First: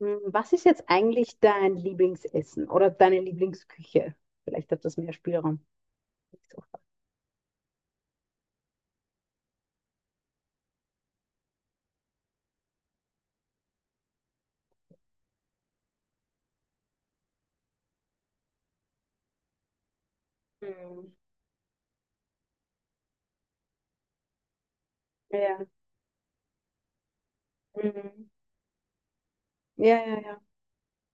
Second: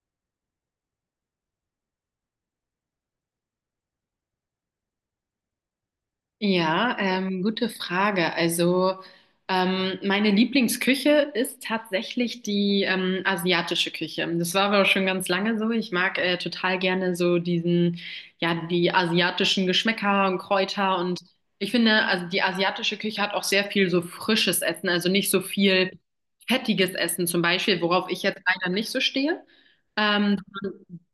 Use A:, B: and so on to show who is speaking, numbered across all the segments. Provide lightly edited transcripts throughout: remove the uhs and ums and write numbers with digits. A: Hm, was ist jetzt eigentlich dein Lieblingsessen oder deine Lieblingsküche? Vielleicht hat das mehr Spielraum.
B: Ja, gute Frage. Also meine Lieblingsküche ist tatsächlich die asiatische Küche. Das war aber auch schon ganz lange so. Ich mag total gerne so die asiatischen Geschmäcker und Kräuter.
A: Mhm.
B: Und ich finde, also die asiatische Küche hat auch sehr viel so frisches Essen, also nicht so
A: Ja.
B: viel fettiges Essen zum Beispiel, worauf ich
A: Mhm.
B: jetzt leider nicht so stehe.
A: Ja, ja, ja.
B: Ähm,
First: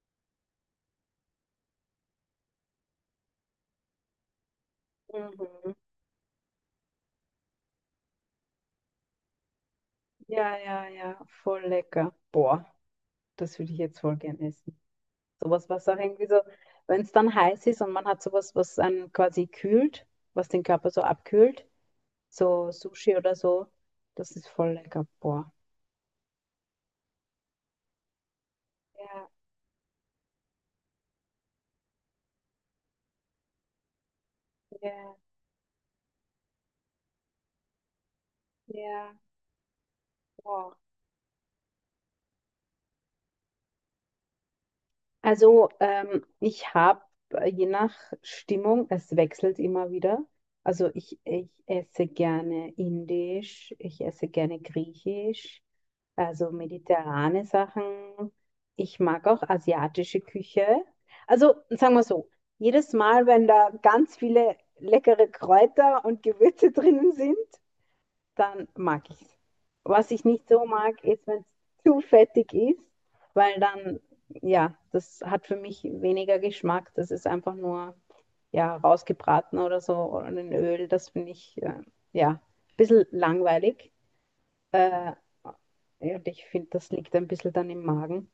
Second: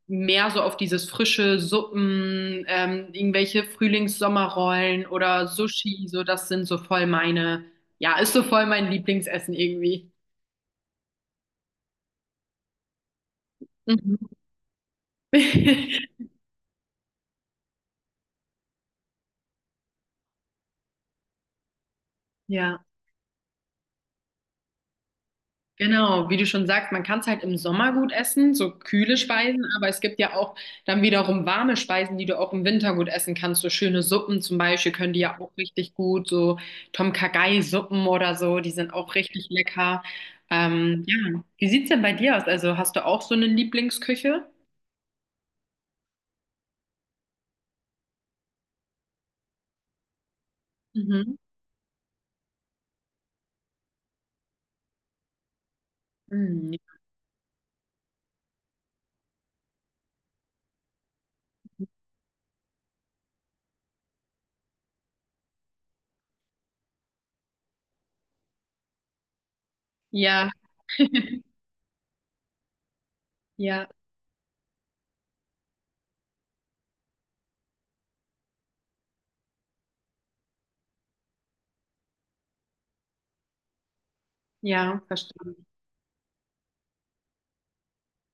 B: Mehr so auf dieses frische Suppen, irgendwelche Frühlings-Sommerrollen oder
A: Mhm.
B: Sushi, so das sind so voll ist so voll mein Lieblingsessen irgendwie.
A: Ja, ja, ja. Voll lecker. Boah, das würde ich jetzt voll
B: Mhm.
A: gern essen. Sowas, was auch irgendwie so, wenn es dann heiß ist und man hat sowas, was einen quasi kühlt, was den Körper so abkühlt, so
B: Ja.
A: Sushi oder so, das ist voll lecker. Boah.
B: Genau, wie du schon sagst, man kann es halt im Sommer gut essen, so kühle
A: Ja,
B: Speisen, aber es gibt ja auch dann wiederum warme Speisen, die du auch im Winter gut essen kannst. So schöne Suppen zum Beispiel können
A: ja,
B: die ja auch richtig gut, so Tom Kha-Gai-Suppen oder so, die sind auch
A: ja.
B: richtig lecker.
A: Boah.
B: Ja, wie sieht's denn bei dir aus? Also hast du auch so eine Lieblingsküche?
A: Also ich habe je nach Stimmung, es wechselt immer wieder. Also ich,
B: Mhm.
A: ich esse gerne Indisch, ich esse gerne Griechisch, also
B: Mhm.
A: mediterrane Sachen. Ich mag auch asiatische Küche. Also sagen wir so, jedes Mal, wenn da ganz viele leckere Kräuter und Gewürze drinnen sind, dann mag ich es. Was ich nicht
B: Ja,
A: so mag, ist, wenn es zu fettig ist, weil
B: ja,
A: dann, ja, das hat für mich weniger Geschmack. Das ist einfach nur, ja, rausgebraten oder so oder in Öl. Das finde ich, ja, ein bisschen langweilig.
B: ja,
A: Äh,
B: verstanden.
A: und ich finde, das liegt ein bisschen dann im Magen.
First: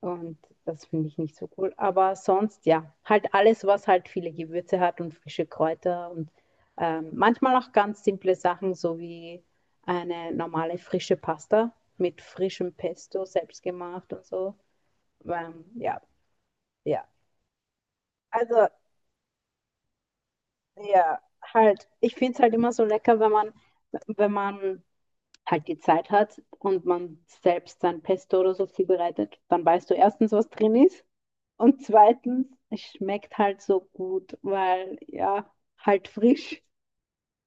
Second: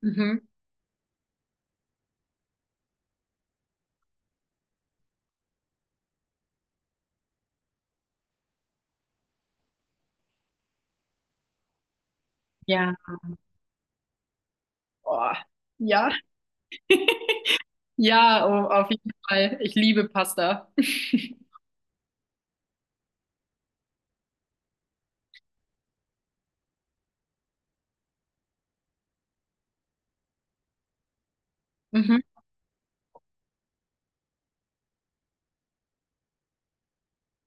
A: Und
B: Mhm.
A: das finde ich nicht so cool. Aber sonst, ja, halt alles, was halt viele Gewürze hat und frische Kräuter und manchmal auch ganz simple Sachen, so wie eine normale frische Pasta mit frischem
B: Ja,
A: Pesto selbst gemacht und so.
B: boah.
A: Ja,
B: Ja,
A: ja.
B: ja, oh,
A: Also,
B: auf jeden Fall. Ich liebe Pasta.
A: ja, halt, ich finde es halt immer so lecker, wenn man, wenn man halt die Zeit hat und man selbst sein Pesto oder so zubereitet, dann weißt du erstens, was drin ist. Und
B: Mhm.
A: zweitens, es schmeckt halt so gut, weil ja, halt frisch.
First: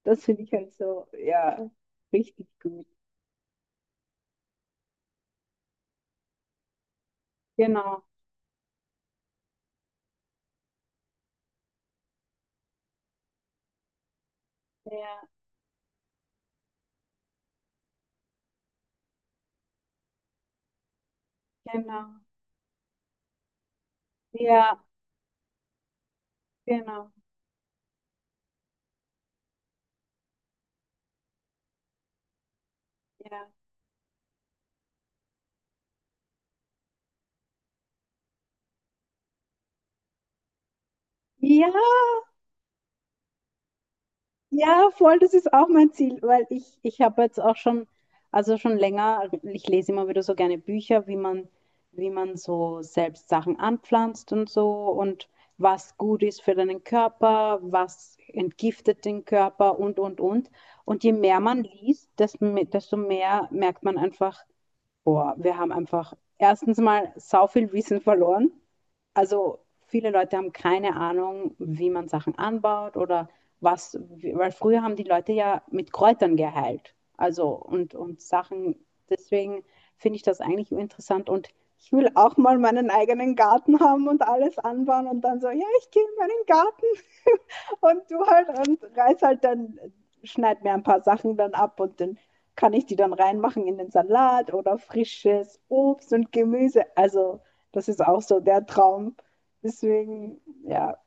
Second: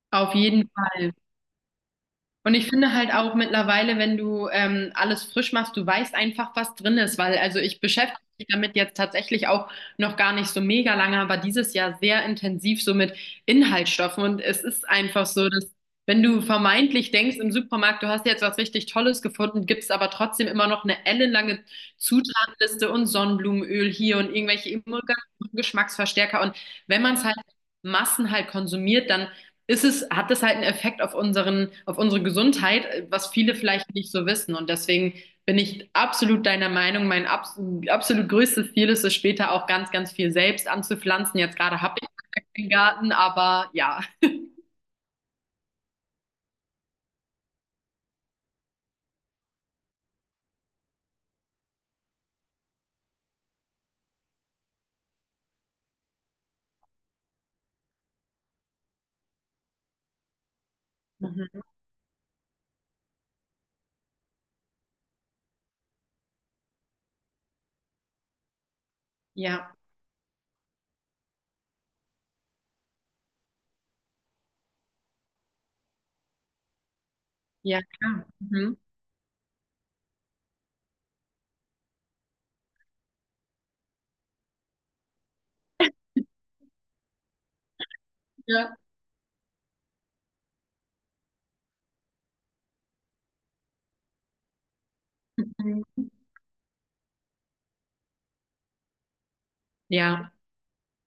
A: Das
B: Auf
A: finde ich
B: jeden
A: halt so,
B: Fall.
A: ja, richtig
B: Und ich
A: gut.
B: finde halt auch mittlerweile, wenn du alles frisch machst, du weißt einfach, was drin ist, weil also ich
A: Genau.
B: beschäftige mich damit jetzt tatsächlich auch noch gar nicht so mega lange, aber dieses Jahr sehr intensiv so mit Inhaltsstoffen. Und es ist
A: Ja,
B: einfach so, dass wenn du vermeintlich denkst im Supermarkt, du hast jetzt was richtig Tolles gefunden, gibt es aber trotzdem immer noch eine ellenlange
A: genau.
B: Zutatenliste und Sonnenblumenöl hier und irgendwelche
A: Ja,
B: Emulgatoren, Geschmacksverstärker. Und wenn
A: genau.
B: man es halt Massen halt konsumiert, dann ist es, hat das halt einen Effekt auf auf unsere Gesundheit, was
A: Ja.
B: viele vielleicht nicht so wissen. Und deswegen bin ich absolut deiner Meinung. Mein absolut größtes Ziel ist es später auch ganz, ganz viel selbst anzupflanzen. Jetzt
A: Ja.
B: gerade habe ich keinen Garten, aber ja.
A: Ja, voll, das ist auch mein Ziel, weil ich habe jetzt auch schon, also schon länger, ich lese immer wieder so gerne Bücher, wie man so selbst Sachen anpflanzt und so und was gut ist für deinen Körper, was entgiftet den Körper und, und. Und je mehr man
B: Mhm.
A: liest, desto, desto mehr merkt man einfach, boah, wir haben einfach erstens mal sau viel Wissen verloren. Also
B: Ja,
A: viele Leute haben keine Ahnung, wie man Sachen anbaut oder was, weil früher haben die Leute ja mit Kräutern geheilt. Also
B: ja,
A: und
B: klar. Mhm.
A: Sachen, deswegen finde ich das eigentlich interessant und ich will auch mal meinen eigenen Garten haben und alles anbauen und dann so, ja, ich gehe in meinen Garten und du halt
B: Ja.
A: und reiß halt dann, schneid mir ein paar Sachen dann ab und den kann ich die dann reinmachen in den Salat oder frisches
B: Mhm.
A: Obst und Gemüse. Also, das ist auch so der Traum.
B: Ja.
A: Deswegen, ja,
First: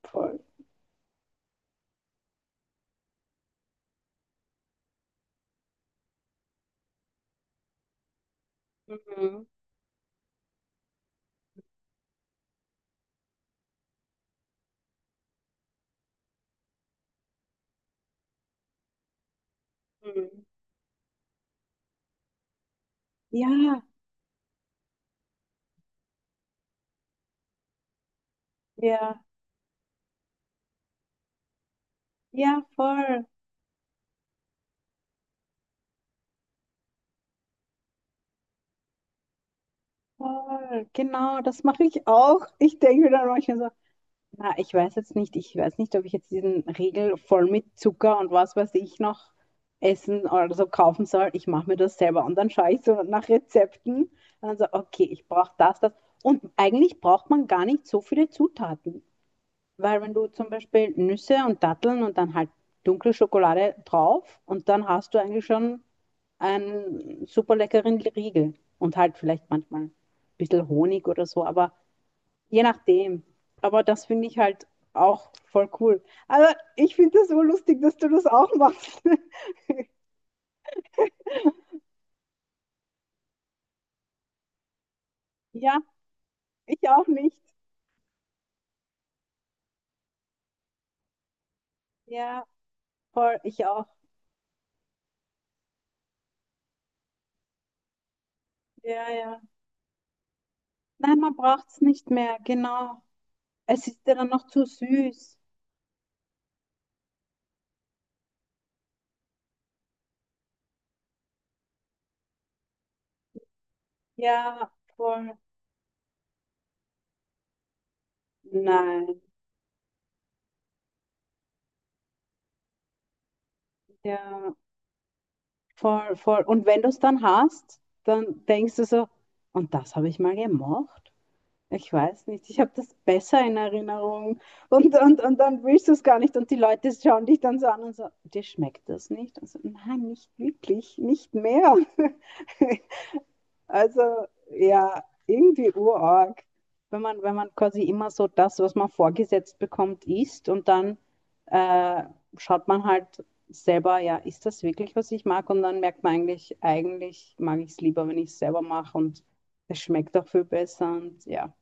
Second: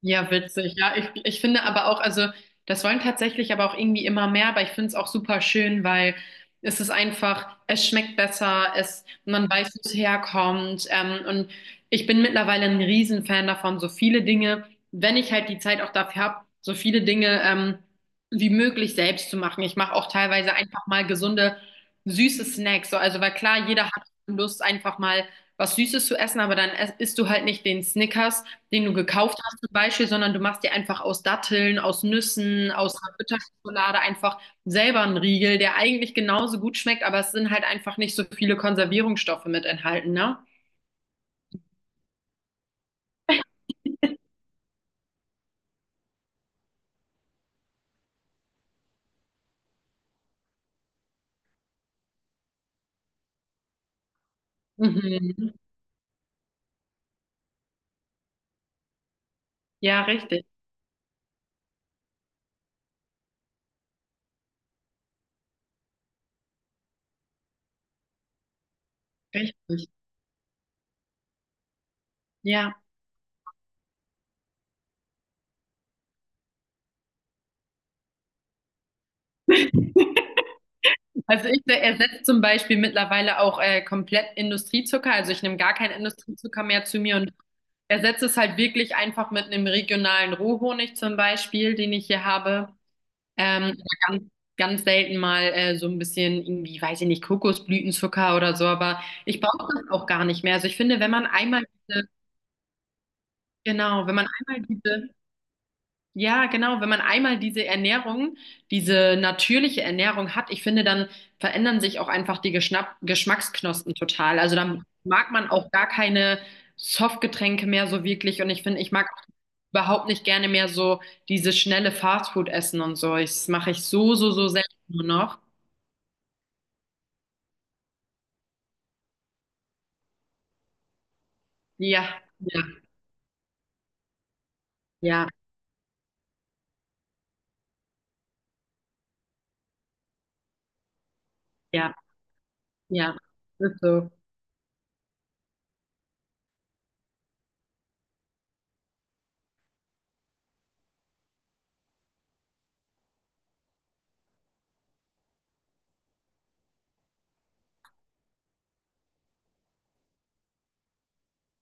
B: Ja,
A: voll.
B: witzig. Ja, ich finde aber auch, also das wollen tatsächlich aber auch irgendwie immer mehr, aber ich finde es auch super schön, weil es ist einfach, es schmeckt besser, es,
A: Mhm.
B: man weiß, wo es herkommt. Und ich bin mittlerweile ein Riesenfan davon, so viele Dinge, wenn ich halt die Zeit auch dafür habe, so viele Dinge wie möglich selbst zu machen. Ich mache auch
A: Mhm.
B: teilweise einfach mal gesunde, süße Snacks. So, also, weil klar,
A: Ja,
B: jeder hat Lust, einfach mal was Süßes zu essen, aber dann isst du halt nicht den Snickers, den du
A: ja,
B: gekauft hast zum Beispiel, sondern du machst dir einfach aus Datteln, aus
A: ja,
B: Nüssen, aus einer
A: voll,
B: Bitterschokolade einfach selber einen Riegel, der eigentlich genauso gut schmeckt, aber es sind halt einfach nicht so viele Konservierungsstoffe mit enthalten, ne?
A: voll. Genau, das mache ich auch. Ich denke mir dann manchmal so, na, ich weiß jetzt nicht, ich weiß nicht, ob ich jetzt diesen Riegel voll mit Zucker und was weiß ich noch essen oder so kaufen soll. Ich mache mir das selber und dann schaue ich so nach Rezepten und dann so, okay, ich brauche
B: Mhm.
A: das, das. Und eigentlich braucht man gar nicht so viele Zutaten, weil
B: Ja,
A: wenn du
B: richtig.
A: zum Beispiel Nüsse und Datteln und dann halt dunkle Schokolade drauf und dann hast du eigentlich schon einen super leckeren Riegel und halt vielleicht manchmal
B: Richtig.
A: ein bisschen Honig oder so, aber je
B: Ja.
A: nachdem. Aber das finde ich halt auch voll cool. Aber ich finde das so lustig, dass du das auch machst.
B: Also ich ersetze zum Beispiel mittlerweile auch komplett Industriezucker. Also ich nehme gar
A: Ja,
B: keinen Industriezucker mehr
A: ich
B: zu
A: auch
B: mir und
A: nicht.
B: ersetze es halt wirklich einfach mit einem regionalen Rohhonig zum Beispiel, den ich hier
A: Ja,
B: habe.
A: voll,
B: Ähm,
A: ich auch.
B: aber ganz, ganz selten mal so ein bisschen irgendwie, weiß ich nicht, Kokosblütenzucker oder so, aber
A: Ja, ja.
B: ich brauche das auch gar nicht mehr. Also ich finde, wenn
A: Nein, man braucht es nicht mehr, genau. Es ist
B: genau, wenn
A: ja dann noch zu süß.
B: ja, genau, wenn man einmal diese natürliche Ernährung hat, ich finde, dann verändern sich auch einfach die Geschnapp Geschmacksknospen total. Also
A: Ja,
B: dann mag
A: voll.
B: man auch gar keine Softgetränke mehr so wirklich. Und ich finde, ich mag
A: Nein,
B: auch überhaupt nicht gerne mehr so dieses schnelle Fastfood essen und so. Das mache ich so
A: ja,
B: selten nur noch.
A: voll, voll. Und wenn du es dann hast, dann denkst du so, und das habe ich mal gemacht. Ich
B: Ja,
A: weiß nicht, ich
B: ja,
A: habe das besser in Erinnerung.
B: ja,
A: Und dann willst du es gar nicht. Und die Leute schauen dich dann so an und so, dir schmeckt das nicht? Und so, nein, nicht wirklich, nicht mehr.
B: ja, ja. Ist so.
A: Also ja, irgendwie urarg. Wenn man, wenn man quasi immer so das, was man vorgesetzt bekommt, isst und dann äh, schaut man halt selber, ja, ist das wirklich, was ich mag? Und dann merkt man eigentlich, eigentlich mag ich es lieber, wenn ich es selber mache und es schmeckt auch viel besser und ja.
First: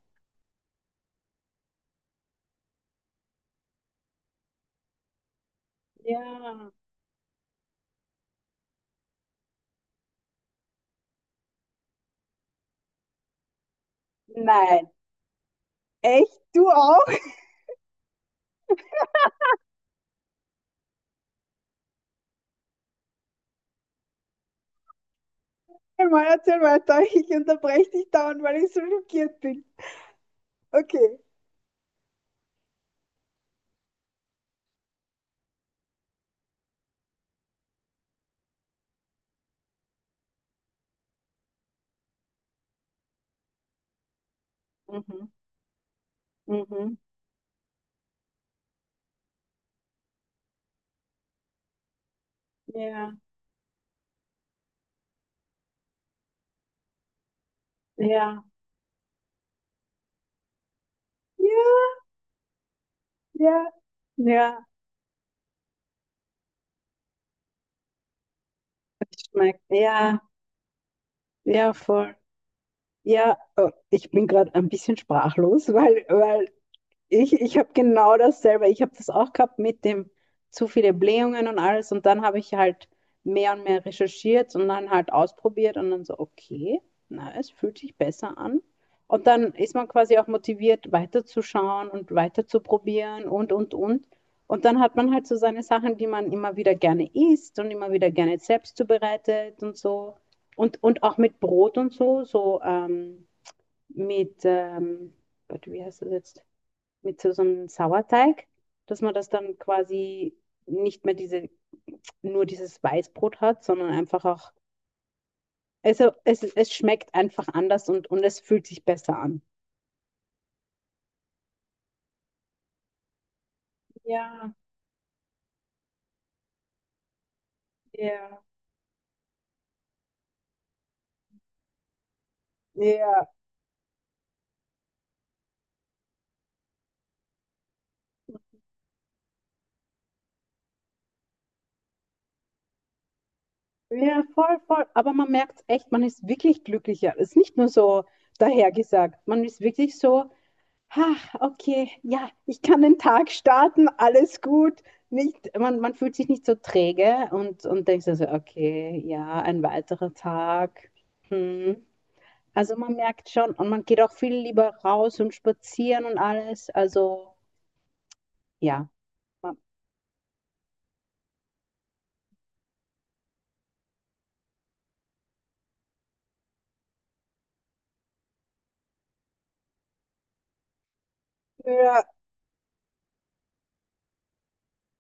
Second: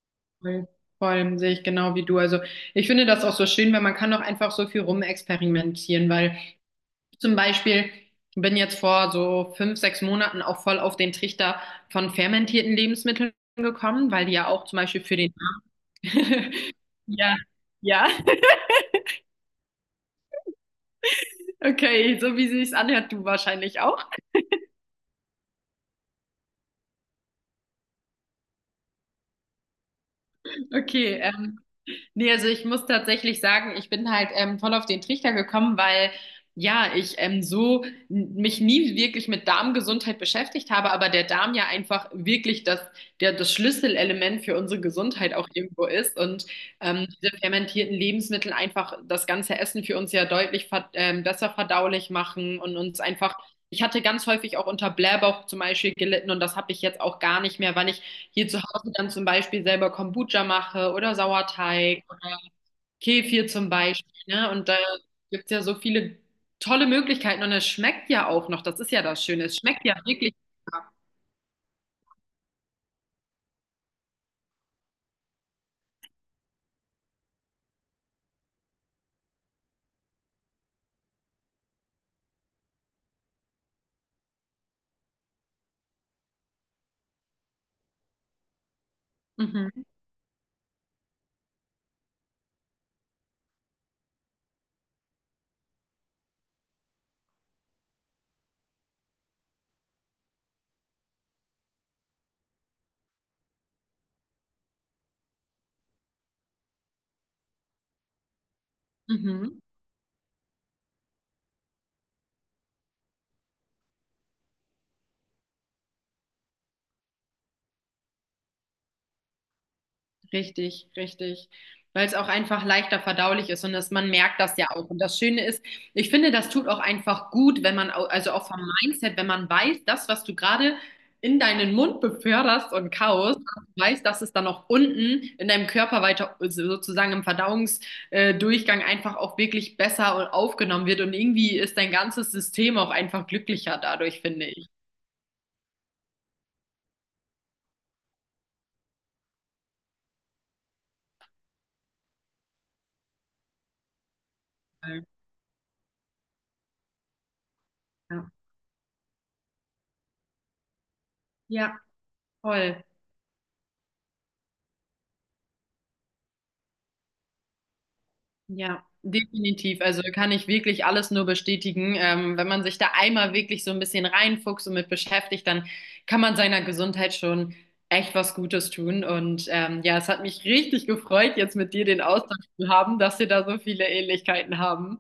B: Voll, voll sehe ich genau wie du. Also ich finde das auch so schön, weil man kann doch einfach so viel rumexperimentieren, weil
A: Ja.
B: ich zum Beispiel bin jetzt vor so fünf, sechs Monaten auch voll auf den Trichter von fermentierten Lebensmitteln gekommen, weil die ja auch zum
A: Nein.
B: Beispiel für den
A: Echt? Du auch?
B: Ja, ja. Okay, so wie sie es anhört, du wahrscheinlich auch.
A: Mal erzähl weiter. Ich unterbreche dich dauernd, weil ich so schockiert bin. Okay.
B: Okay, nee, also ich muss tatsächlich sagen, ich bin halt voll auf den Trichter gekommen, weil ja, ich mich nie wirklich mit Darmgesundheit beschäftigt habe, aber der Darm ja einfach wirklich der, das Schlüsselelement für unsere
A: Mhm.
B: Gesundheit auch irgendwo ist. Und
A: Mhm.
B: diese fermentierten Lebensmittel einfach das ganze Essen für uns ja deutlich ver besser verdaulich machen und uns
A: Ja.
B: einfach, ich hatte ganz häufig auch unter Blähbauch zum Beispiel gelitten und das habe ich jetzt auch gar nicht mehr, weil ich
A: Ja.
B: hier zu Hause dann zum Beispiel selber Kombucha mache oder
A: Ja,
B: Sauerteig oder Kefir zum
A: ja,
B: Beispiel. Ne?
A: ja.
B: Und da gibt es ja so viele tolle Möglichkeiten und es schmeckt ja auch noch. Das ist ja
A: Es
B: das Schöne. Es
A: schmeckt.
B: schmeckt ja
A: Ja.
B: wirklich.
A: Ja, voll. Ja. Oh, ich bin gerade ein bisschen sprachlos, weil, weil ich habe genau dasselbe. Ich habe das auch gehabt mit dem zu viele Blähungen und alles. Und dann habe ich halt mehr und mehr recherchiert und dann halt ausprobiert und dann so, okay, na, es fühlt sich besser an. Und dann ist
B: Mhm.
A: man quasi auch motiviert, weiterzuschauen und weiterzuprobieren und, und. Und dann hat man halt so seine Sachen, die man immer wieder gerne isst und immer wieder gerne selbst zubereitet und so. Und auch mit Brot und so, so mit, Gott, wie heißt das jetzt? Mit so, so einem Sauerteig, dass man das dann
B: Mhm.
A: quasi nicht mehr diese, nur dieses Weißbrot hat, sondern einfach auch, also es schmeckt einfach anders und es fühlt sich besser an.
B: Richtig, richtig. Weil es auch einfach leichter verdaulich ist und dass man merkt
A: Ja,
B: das ja auch. Und das Schöne ist, ich finde, das tut auch einfach gut, wenn man, also
A: ja,
B: auch vom Mindset, wenn man weiß, das, was du gerade in deinen Mund beförderst und
A: ja,
B: kaust, weiß, dass es dann auch unten in deinem Körper weiter, also sozusagen im Verdauungsdurchgang einfach auch wirklich besser und aufgenommen wird. Und irgendwie ist dein ganzes System auch einfach glücklicher dadurch,
A: ja,
B: finde
A: voll,
B: ich.
A: voll. Aber man merkt echt, man ist wirklich glücklicher. Es ist nicht nur so dahergesagt. Man ist wirklich so. Ha, okay, ja, ich kann den Tag starten, alles gut.
B: Ja,
A: Nicht, man fühlt sich nicht so träge und denkt so, so, okay, ja, ein weiterer Tag.
B: ja,
A: Hm. Also
B: voll.
A: man merkt schon und man geht auch viel lieber raus und spazieren und alles. Also
B: Ja,
A: ja, man,
B: definitiv. Also kann ich wirklich alles nur bestätigen. Wenn man sich da einmal wirklich so ein bisschen reinfuchst und mit beschäftigt, dann kann man seiner Gesundheit schon echt was Gutes tun. Und ja, es hat mich richtig gefreut, jetzt mit dir den
A: ja,
B: Austausch zu haben, dass wir da so viele Ähnlichkeiten haben.